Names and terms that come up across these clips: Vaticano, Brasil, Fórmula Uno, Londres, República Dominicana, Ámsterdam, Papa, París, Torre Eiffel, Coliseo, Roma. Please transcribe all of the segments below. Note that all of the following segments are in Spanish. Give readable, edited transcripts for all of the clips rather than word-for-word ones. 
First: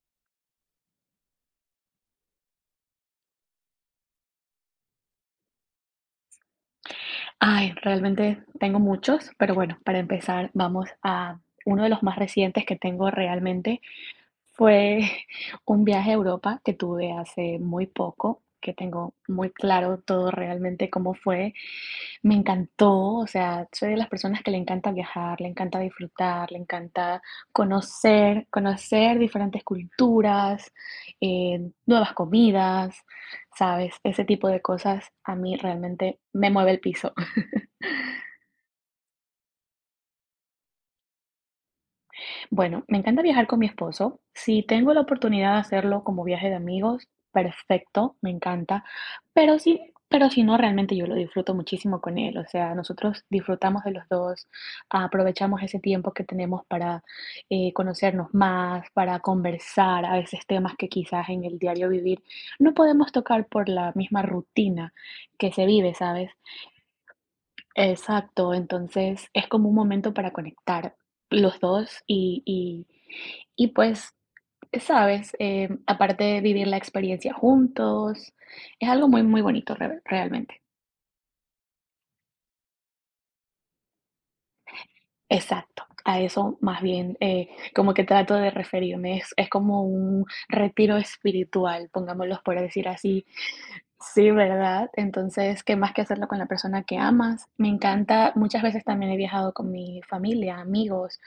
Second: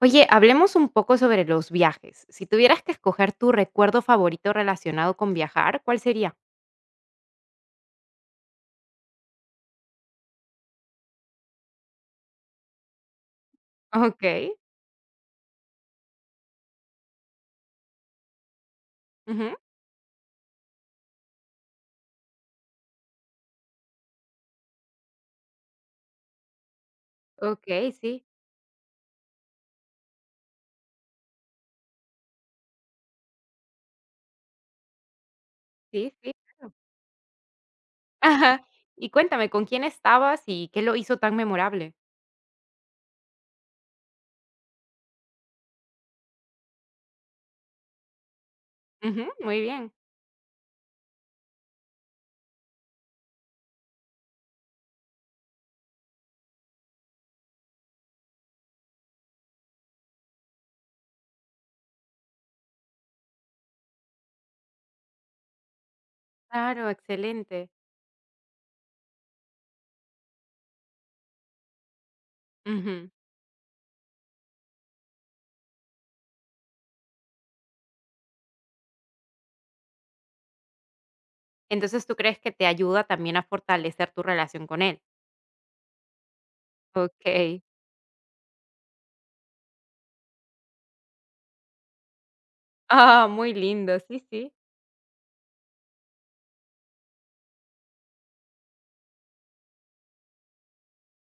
Oye, hablemos un poco sobre los viajes. Si tuvieras que escoger tu recuerdo favorito relacionado con viajar, ¿cuál sería? Ay, realmente tengo muchos, pero bueno, para empezar, vamos a uno de los más recientes que tengo realmente Okey. fue un viaje a Europa que tuve hace muy poco, que tengo muy Ujú. claro todo realmente cómo fue. Me encantó, o sea, soy de las personas que le encanta viajar, le encanta disfrutar, le encanta Okey, sí, conocer diferentes culturas, nuevas comidas, ¿sabes? Ese tipo de cosas a mí sí, realmente sí, me mueve claro. el piso. Ajá. Y cuéntame, ¿con quién estabas y qué lo hizo tan memorable? Bueno, me encanta viajar con mi esposo. Si tengo la oportunidad de hacerlo como viaje de amigos, perfecto, me encanta. Ujú, Pero muy sí, bien. pero si no, realmente yo lo disfruto muchísimo con él. O sea, nosotros disfrutamos de los dos, aprovechamos ese tiempo que tenemos para conocernos más, para conversar, a veces temas que quizás en el diario vivir no podemos tocar por la misma rutina que se vive, ¿sabes? Claro, excelente. Exacto, entonces es como un momento para conectar los dos Ujú. y pues, sabes, aparte de vivir la experiencia juntos, es algo muy, muy bonito realmente. Entonces, ¿tú crees que te ayuda también a fortalecer tu relación con él? Exacto, a eso más bien Okey. como que trato de referirme, es como un retiro espiritual, pongámoslo por decir así. Ah, muy lindo, sí, Sí, sí. ¿verdad? Entonces, ¿qué más que hacerlo con la persona que amas? Me encanta, muchas veces también he viajado con mi familia, amigos,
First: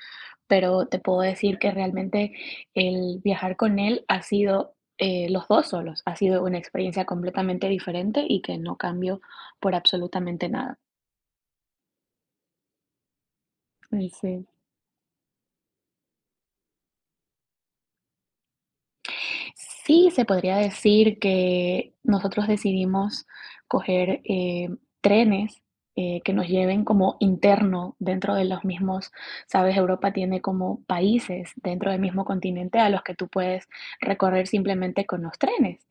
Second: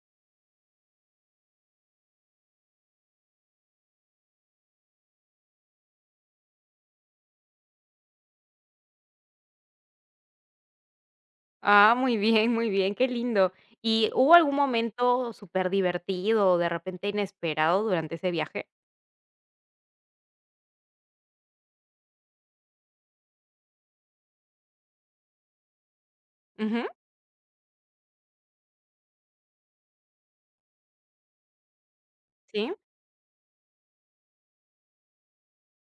pero te puedo decir que realmente el viajar con él ha sido, los dos solos, ha sido una experiencia completamente diferente y que no cambio por absolutamente nada. Ah, muy bien, qué lindo. ¿Y hubo Sí. algún momento súper divertido o de repente inesperado durante ese viaje? Sí, se podría decir que nosotros decidimos coger, trenes, que nos Ujú, lleven como interno dentro de los mismos, ¿sabes? Europa tiene como países dentro del mismo sí, continente a los que tú puedes recorrer simplemente con los trenes.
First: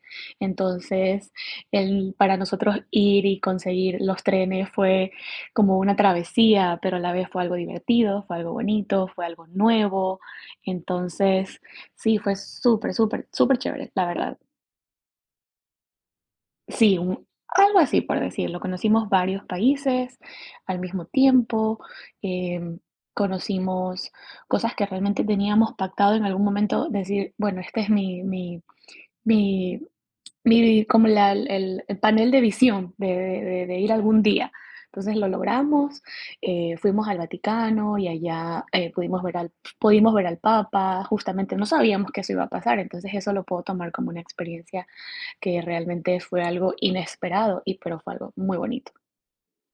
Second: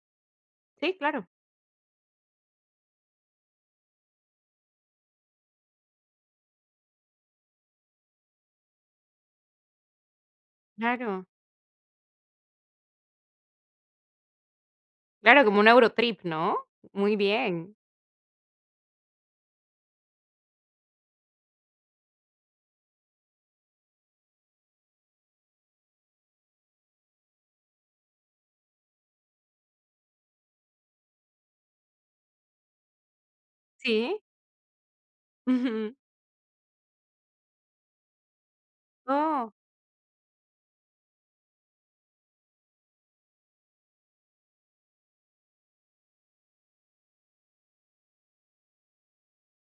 sí, claro, Entonces, el para nosotros ir y conseguir los trenes fue como una travesía, pero a la vez fue algo divertido, fue algo bonito, fue algo nuevo. claro. Entonces, sí, fue súper, súper, súper chévere, la verdad. Claro, como un Eurotrip, ¿no? Sí, Muy bien. algo así por decirlo. Conocimos varios países al mismo tiempo, em, conocimos cosas que realmente teníamos pactado en algún momento, decir, bueno, este es mi mi como la el panel de visión de ir Sí. algún día. Entonces lo Ujú. logramos, fuimos al Vaticano y allá, Oh, pudimos ver al Papa, justamente no sabíamos que eso iba a pasar, entonces eso lo puedo tomar como una experiencia que realmente fue algo inesperado y pero fue algo muy bonito.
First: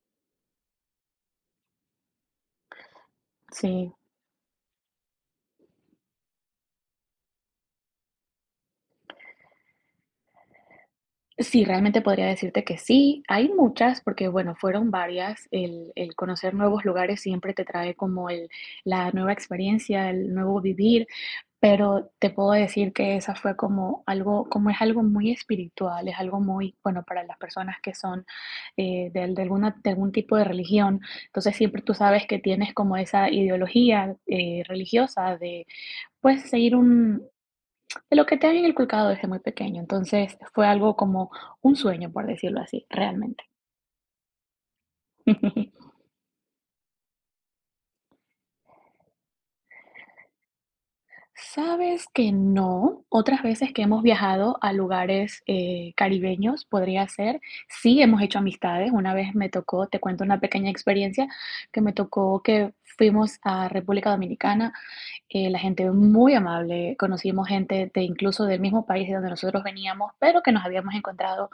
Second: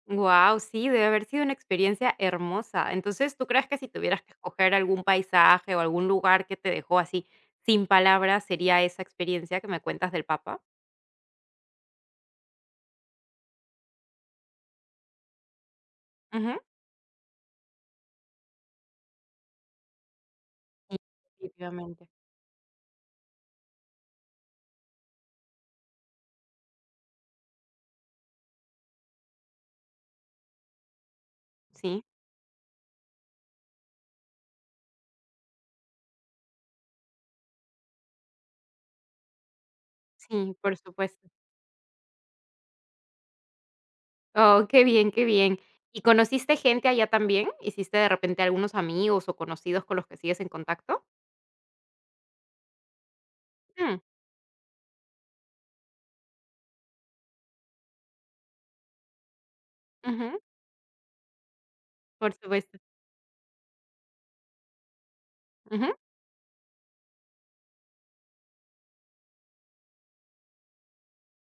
guau, sí, debe haber sido una experiencia hermosa. Entonces, ¿tú crees que si Sí. tuvieras que escoger algún paisaje o algún lugar que te dejó así sin palabras, sería esa experiencia que me cuentas del Papa? Sí, realmente podría decirte que sí. Hay muchas, porque bueno, fueron varias. El conocer Ujú. nuevos lugares siempre te trae como el, la nueva experiencia, el nuevo Sí, vivir, definitivamente. pero te puedo decir que esa fue como algo, como es algo muy espiritual, es algo muy, bueno, para las personas que son de alguna, de algún tipo de religión. Entonces siempre tú Sí, sabes que tienes como esa ideología religiosa de, pues, seguir un, de lo que te había inculcado desde muy pequeño, entonces sí, fue por algo supuesto. como un sueño, por decirlo así, realmente. Oh, qué bien, qué bien. ¿Y conociste gente allá también? ¿Hiciste de repente algunos amigos o conocidos con los que sigues en contacto? Sabes que no, otras veces que Mm, hemos viajado a lugares, caribeños, podría ser, sí hemos hecho amistades. Una vez me tocó, te cuento ujú, una pequeña experiencia, que me por tocó que supuesto. fuimos a República Dominicana la gente Ujú, muy amable, conocimos gente de incluso del mismo país de donde nosotros veníamos, pero que nos habíamos encontrado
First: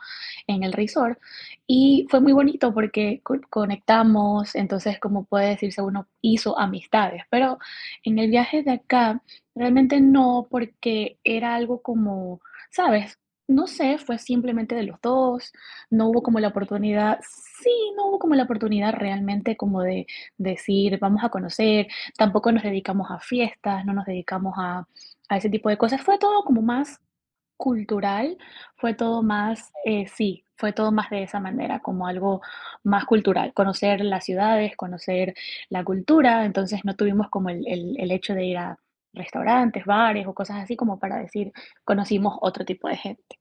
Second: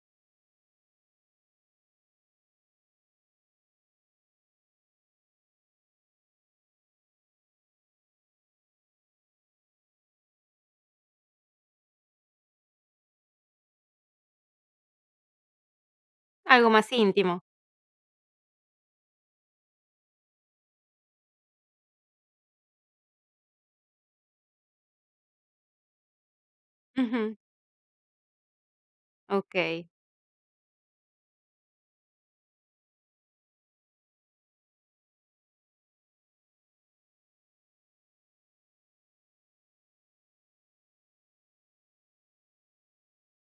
en el resort. Y fue muy bonito porque conectamos, entonces como puede decirse, uno hizo amistades, pero en el viaje de acá realmente no, porque era algo como, ¿sabes? No sé, fue simplemente de los dos, no hubo como la algo más oportunidad, íntimo. sí, no hubo como la oportunidad realmente como de decir, vamos a conocer. Tampoco nos dedicamos a fiestas, no nos dedicamos a ese tipo de cosas. Fue todo como más Ujú, cultural, fue todo más, okey. Sí, fue todo más de esa manera, como algo más cultural, conocer las ciudades, conocer la cultura, entonces no tuvimos como el hecho de ir a restaurantes, bares o cosas así como para decir, conocimos otro tipo de gente.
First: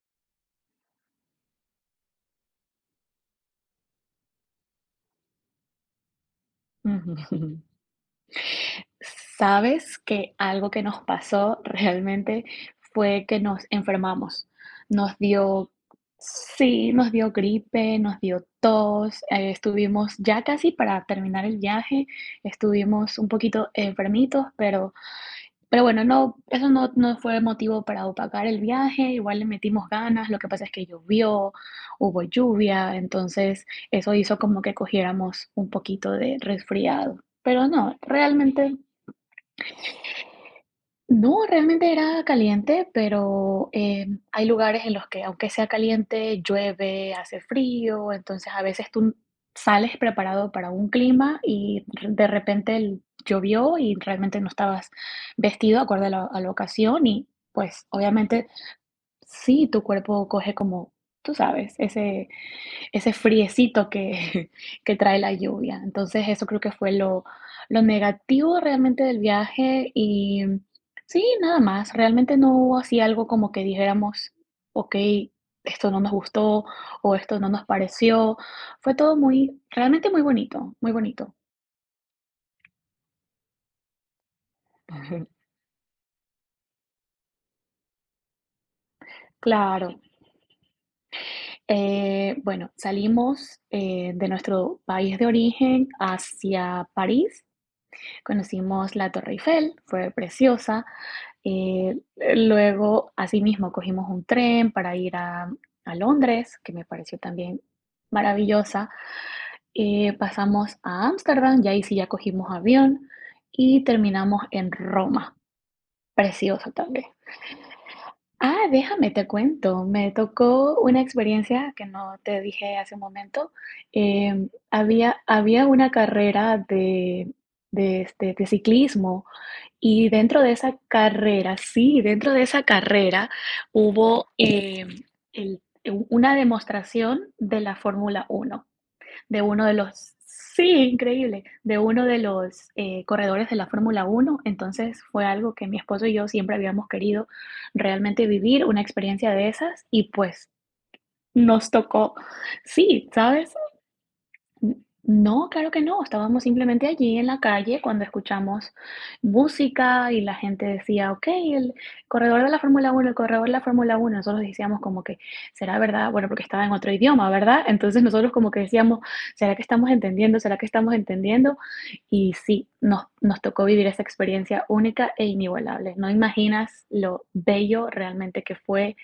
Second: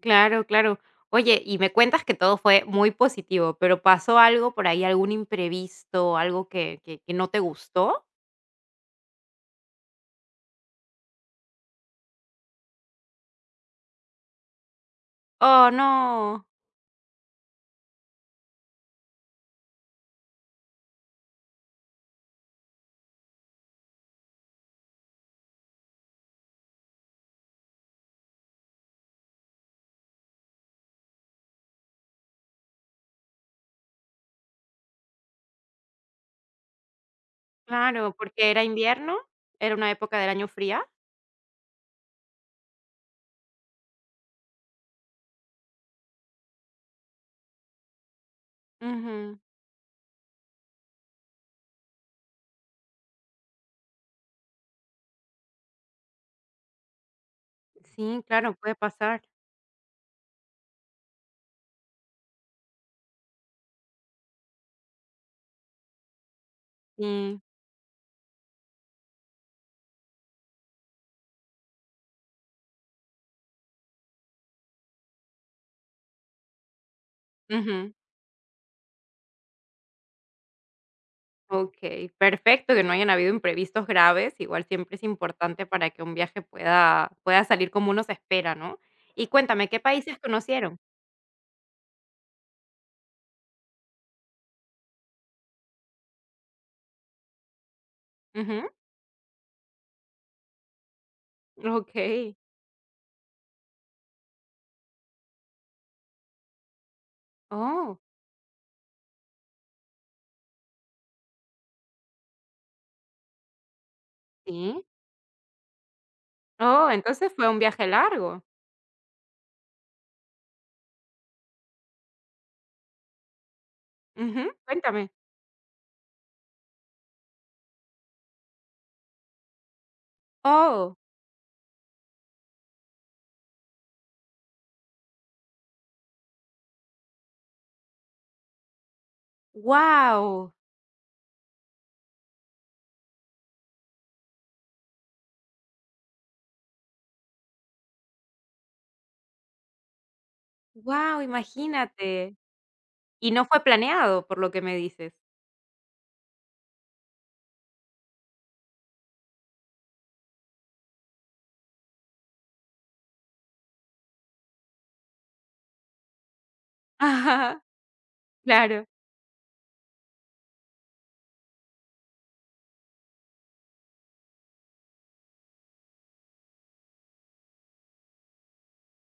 Claro, claro. Oye, y me cuentas que todo fue muy positivo, pero, ¿pasó algo por ahí, algún imprevisto, algo que que Ujú. que no te gustó? Sabes que algo que nos pasó realmente fue que nos enfermamos. Nos dio Oh, no. sí, nos dio gripe, nos dio tos, estuvimos ya casi para terminar el viaje, estuvimos un poquito enfermitos, pero bueno, no, eso no fue motivo para opacar el viaje, igual le metimos ganas, lo que pasa es que llovió, hubo lluvia, entonces eso hizo como que cogiéramos un poquito de resfriado, pero no, Claro, porque era realmente invierno, era una época del año fría. no, realmente era caliente, pero, hay lugares en los que, aunque sea caliente, llueve, hace frío, entonces a veces tú Ujú. sales preparado para un clima y r de repente l llovió y realmente no estabas vestido acorde a la ocasión y, pues, Sí, obviamente claro, puede pasar. sí, tu cuerpo coge como, tú sabes, ese friecito que, que trae la lluvia. Entonces, eso creo que fue Sí. lo negativo realmente del viaje y sí, nada más. Realmente no hubo así algo como que dijéramos, ok, esto no nos gustó o esto no nos Ujú. pareció. Fue todo muy, realmente muy bonito, muy bonito. Okey, perfecto, que no hayan habido imprevistos graves, igual siempre es Ujú. importante para que un viaje pueda salir como uno se espera, ¿no? Y cuéntame, ¿qué Claro. países conocieron? Bueno, salimos de nuestro país de origen hacia París. Ujú, Conocimos la Torre Eiffel, fue preciosa. Eh, okey. Luego, asimismo, cogimos un tren para ir a Londres, que me pareció también Oh, maravillosa. Pasamos a Ámsterdam, y ahí sí ya cogimos avión y terminamos en sí. Roma, preciosa Oh, también. entonces fue un viaje largo. Ah, déjame, te cuento, me tocó una experiencia que no te dije hace un momento. Ujú, cuéntame. Había una carrera de, de ciclismo y dentro de esa Oh, carrera sí, dentro de esa carrera hubo, el u una demostración de la Fórmula uno de los guau, sí, increíble, de uno de los, corredores de la Fórmula Uno. Entonces, fue algo que mi esposo y yo siempre habíamos querido realmente vivir, una experiencia de esas, y pues guau, nos tocó. imagínate. Sí, Y no ¿sabes? fue planeado, por lo que me N- dices. No, claro que no. Estábamos simplemente allí en la calle cuando escuchamos música y la gente decía, ok, el corredor de la Fórmula Uno, el corredor de la Fórmula Uno. Nosotros decíamos como que, ¿será verdad? Bueno, porque estaba en otro idioma, Ajá, ¿verdad? Entonces nosotros como que claro, decíamos, ¿será que estamos entendiendo? ¿Será que estamos entendiendo? Y sí, nos tocó vivir esa experiencia única e inigualable. No imaginas lo bello realmente que fue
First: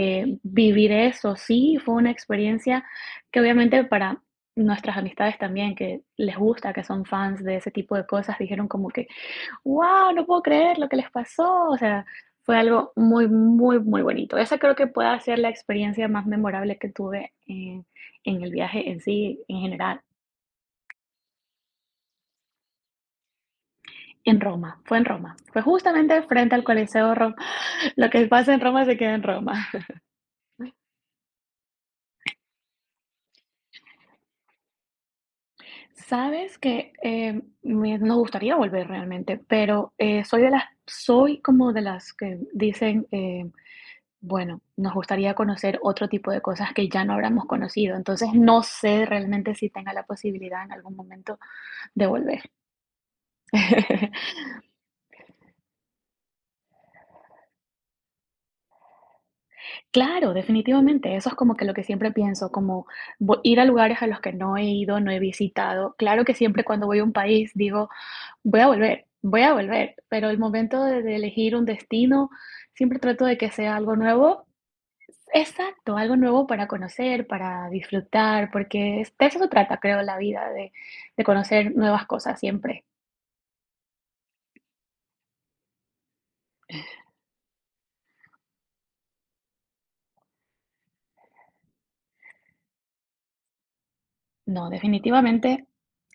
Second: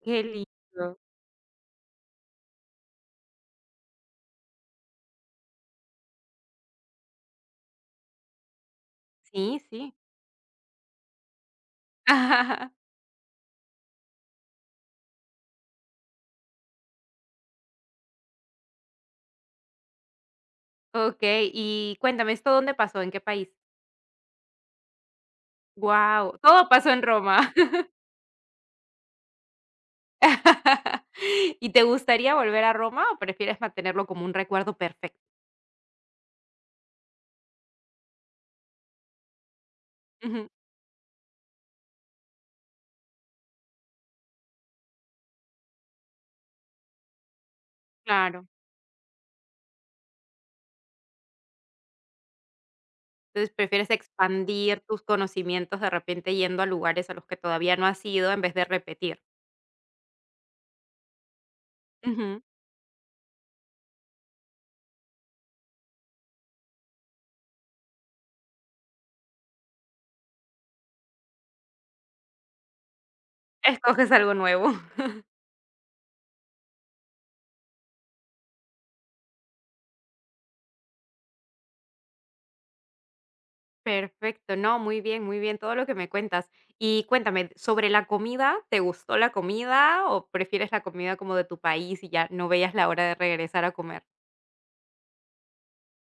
qué vivir lindo. eso. Sí, fue una experiencia que obviamente para nuestras amistades también, que les gusta, que son fans de ese tipo de cosas, dijeron como que, Sí, sí. wow, no puedo creer lo que les pasó. O sea, fue algo muy, muy, muy bonito. Esa creo que puede ser la experiencia más memorable que tuve en el viaje en sí, en general. Okey, y cuéntame, ¿esto dónde pasó? ¿En qué país? En Roma. Fue justamente Wow, frente al todo pasó en Coliseo Roma. Roma. Lo que pasa en Roma se queda en Roma. ¿Y te gustaría volver a Roma o prefieres mantenerlo como un recuerdo perfecto? Sabes que, me nos gustaría volver realmente, pero, soy Ujú, de las soy como de las que dicen, bueno, nos gustaría conocer otro tipo de cosas que ya no habríamos conocido. Entonces, claro. no sé realmente si tenga la posibilidad en algún momento de volver. Entonces, prefieres expandir tus conocimientos de repente yendo a lugares a los que todavía no has ido en vez de repetir. Claro, definitivamente, eso es como que lo que siempre Ujú. pienso, como vo ir a lugares a los que no he ido, no he visitado. Claro que siempre cuando voy a un país digo: voy a volver, voy a volver, pero el momento de elegir un destino, siempre trato de que sea algo Escoges algo nuevo. nuevo. Exacto, algo nuevo para conocer, para disfrutar, porque de eso se trata, creo, la vida, de conocer nuevas cosas siempre. Perfecto, no, muy bien, todo lo que me cuentas. Y cuéntame, sobre la comida, ¿te gustó la comida o prefieres la comida como de tu país y ya no veías la hora de regresar a comer? No, definitivamente,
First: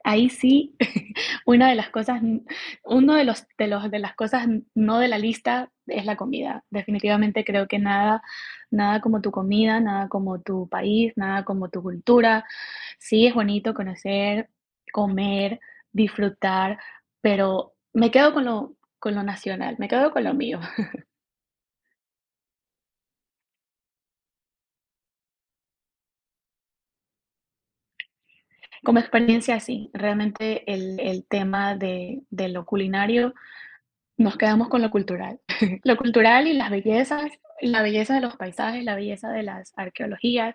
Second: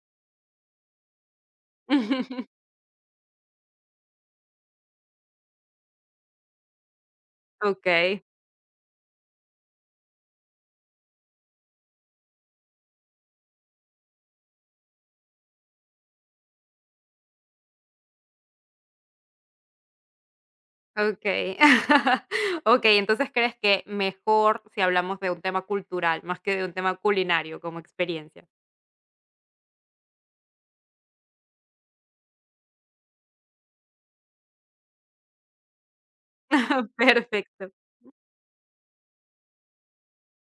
ahí sí una de las cosas, uno de los de los de las cosas no de la lista es la comida. Definitivamente creo que nada Okey. nada como tu comida, nada como tu país, nada como tu cultura. Sí, es bonito conocer, comer, disfrutar, pero me quedo con lo nacional, me quedo con lo mío. Okay, Okey, entonces, ¿crees que mejor si hablamos de un tema cultural, más que de un tema culinario como experiencia? Como experiencia, sí, realmente el tema de lo culinario, nos quedamos con lo cultural. Lo cultural y las bellezas, Perfecto. la belleza de los paisajes, la belleza de las arqueologías,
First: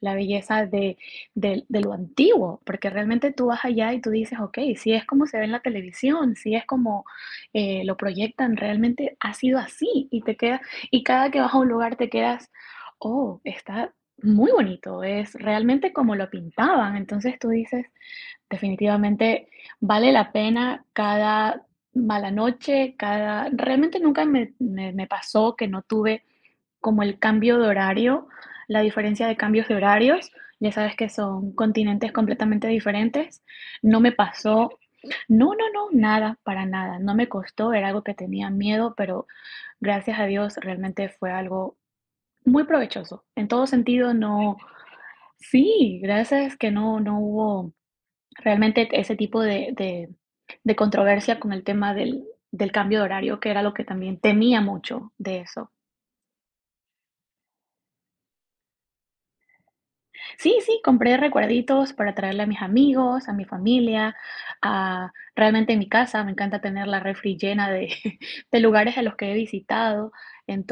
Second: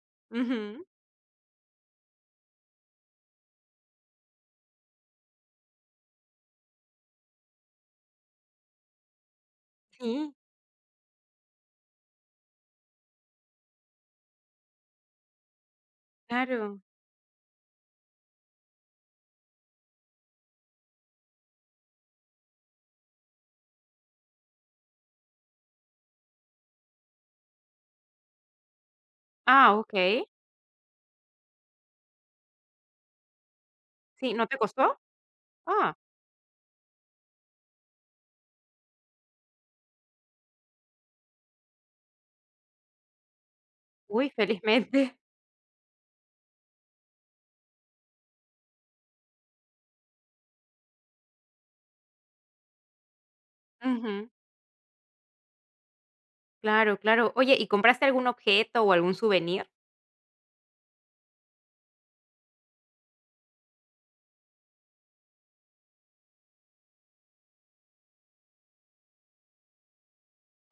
la belleza Ujú. de de lo antiguo, porque realmente tú vas allá y tú dices: "Okey, si es como se ve en la televisión, si es como, lo proyectan, realmente ha sido así", y Sí, te queda y cada que vas a un lugar te quedas: "Oh, está muy bonito, es realmente como lo claro. pintaban". Entonces tú dices: definitivamente vale la pena cada mala noche, cada realmente nunca me pasó que no tuve como el cambio de horario, la diferencia de cambios de Ah, okey. horarios, ya sabes que son continentes completamente diferentes, no me Sí, ¿no te pasó costó? no, Ah, nada, para nada, no me costó, era algo que tenía miedo, pero gracias a Dios realmente fue algo muy provechoso. En todo sentido, uy, no felizmente. sí, gracias que no hubo realmente ese tipo de de controversia con el tema del cambio de horario, que era lo que también Ujú. temía mucho de eso. Claro, claro. Oye, ¿y compraste algún objeto o algún souvenir? Sí, sí, compré recuerditos para traerle a mis amigos, a mi familia, a realmente en mi casa me encanta tener la refri llena de de lugares a los que he visitado.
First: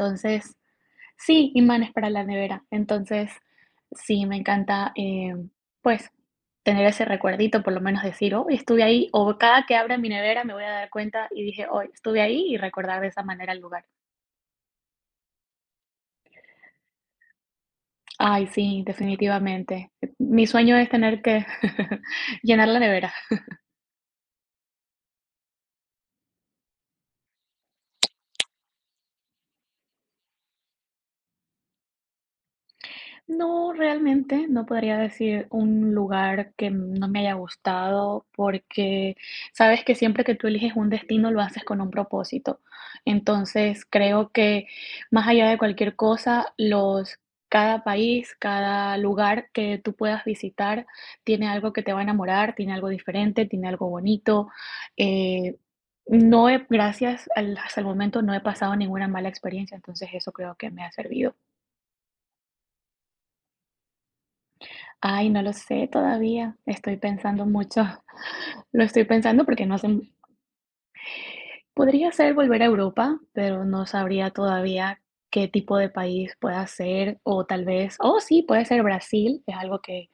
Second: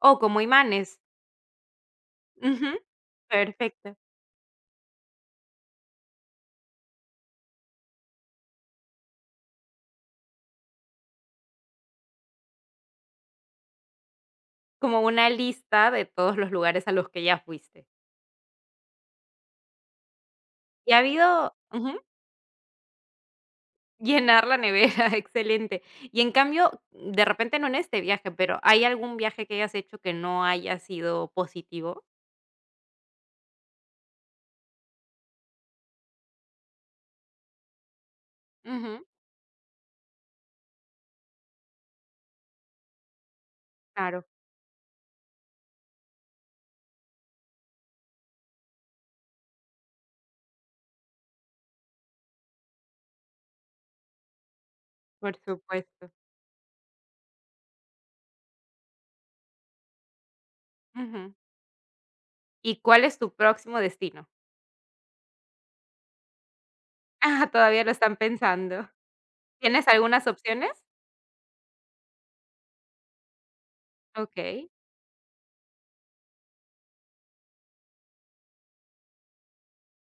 Oh, como imanes. sí, imanes para la nevera. Ujú, Entonces, perfecto. sí, me encanta, pues, tener ese recuerdito, por lo menos decir, oh estuve ahí, o cada que abra mi nevera me voy a dar cuenta y dije, hoy estuve ahí y recordar de esa manera el lugar. Como una lista de todos los lugares a los que ya fuiste. Ay, sí, definitivamente. Mi sueño es ¿Y ha tener que habido? llenar la nevera. Llenar la nevera, excelente. Y en cambio, de repente no en este viaje, pero ¿hay algún viaje que hayas hecho que no haya sido positivo? No, realmente no podría decir un lugar que no me haya gustado Ujú, porque sabes que siempre que tú eliges un destino lo haces con un propósito. Entonces, claro, creo que más allá de cualquier cosa, los cada país, cada lugar que tú puedas visitar tiene algo que te va a enamorar, tiene algo diferente, tiene algo bonito. por Eh, supuesto. no he, gracias al, hasta el momento no he pasado ninguna mala experiencia, entonces eso creo que me ha servido. Ujú. ¿Y cuál es tu próximo destino? Ay, no lo sé todavía. Estoy pensando Ah, mucho. todavía lo están Lo pensando. estoy pensando porque no sé. ¿Tienes algunas opciones? Podría ser volver a Europa, pero no sabría Okey. todavía qué tipo de país pueda ser, o tal vez, o sí, puede ser Brasil, es algo que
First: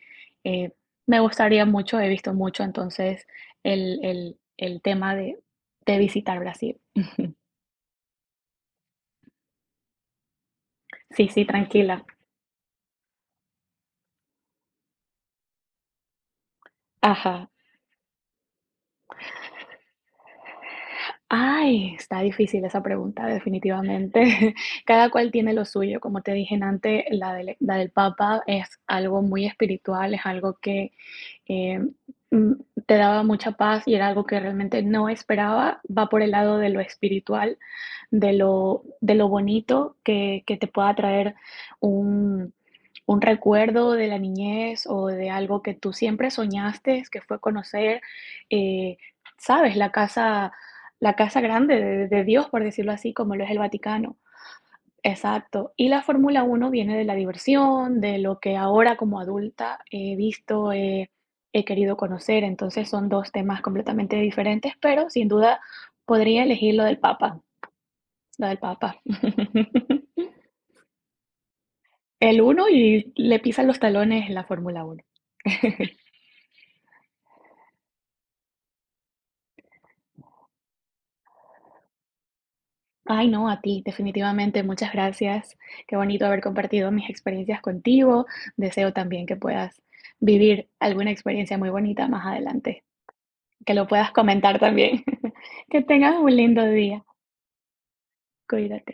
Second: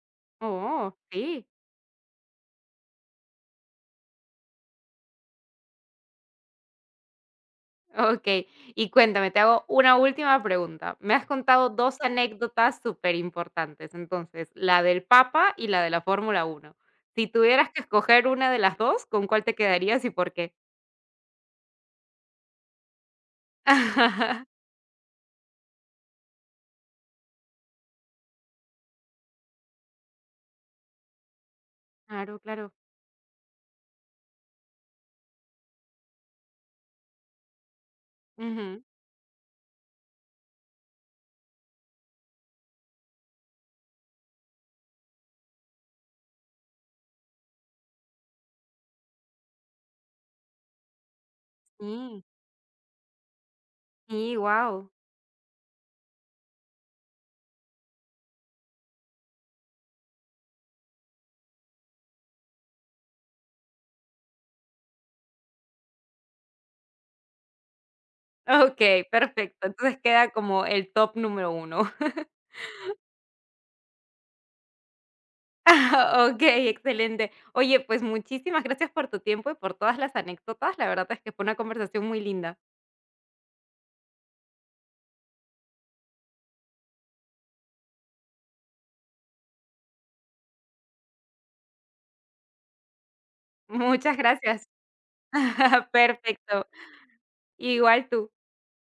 eh, Oh, me sí. gustaría mucho, he visto mucho, entonces el tema de visitar Brasil. Okey. Y cuéntame, te hago una última pregunta. Me has Sí, sí, contado 2 tranquila. anécdotas superimportantes, entonces, la del Papa y la de la Fórmula Uno. Si Ajá. tuvieras que escoger una de las 2, ¿con cuál te quedarías y por qué? Ay, está difícil esa pregunta, definitivamente. Cada cual tiene lo suyo. Como te dije antes, la del Papa es algo muy espiritual, es algo que eh, Claro, mm, claro. te daba mucha paz y era algo que realmente no esperaba, va por el lado de lo espiritual, Ujú. De lo bonito que te pueda traer un, un recuerdo de la niñez o de algo que tú siempre soñaste, que fue conocer, eh, sabes, la casa grande de Sí, Dios, por decirlo así, como lo es el Vaticano. sí, wow, Exacto. Y la Fórmula Uno viene de la diversión, de lo que ahora como adulta he visto, he querido conocer. Entonces son 2 temas completamente diferentes, pero sin duda podría elegir lo del Papa, lo del Papa. Okey, perfecto. Entonces queda como el top número uno. El uno y le pisan los talones la Fórmula Uno. Okey, excelente. Oye, pues muchísimas gracias por tu tiempo y por todas las anécdotas. La verdad es que fue una conversación muy linda. Ay, no, a ti, definitivamente, muchas gracias. Qué bonito haber compartido mis experiencias contigo. Deseo también que puedas vivir alguna experiencia muy bonita más adelante. Que lo puedas Muchas comentar gracias. también. Que tengas un lindo Perfecto, día. igual tú. Cuídate.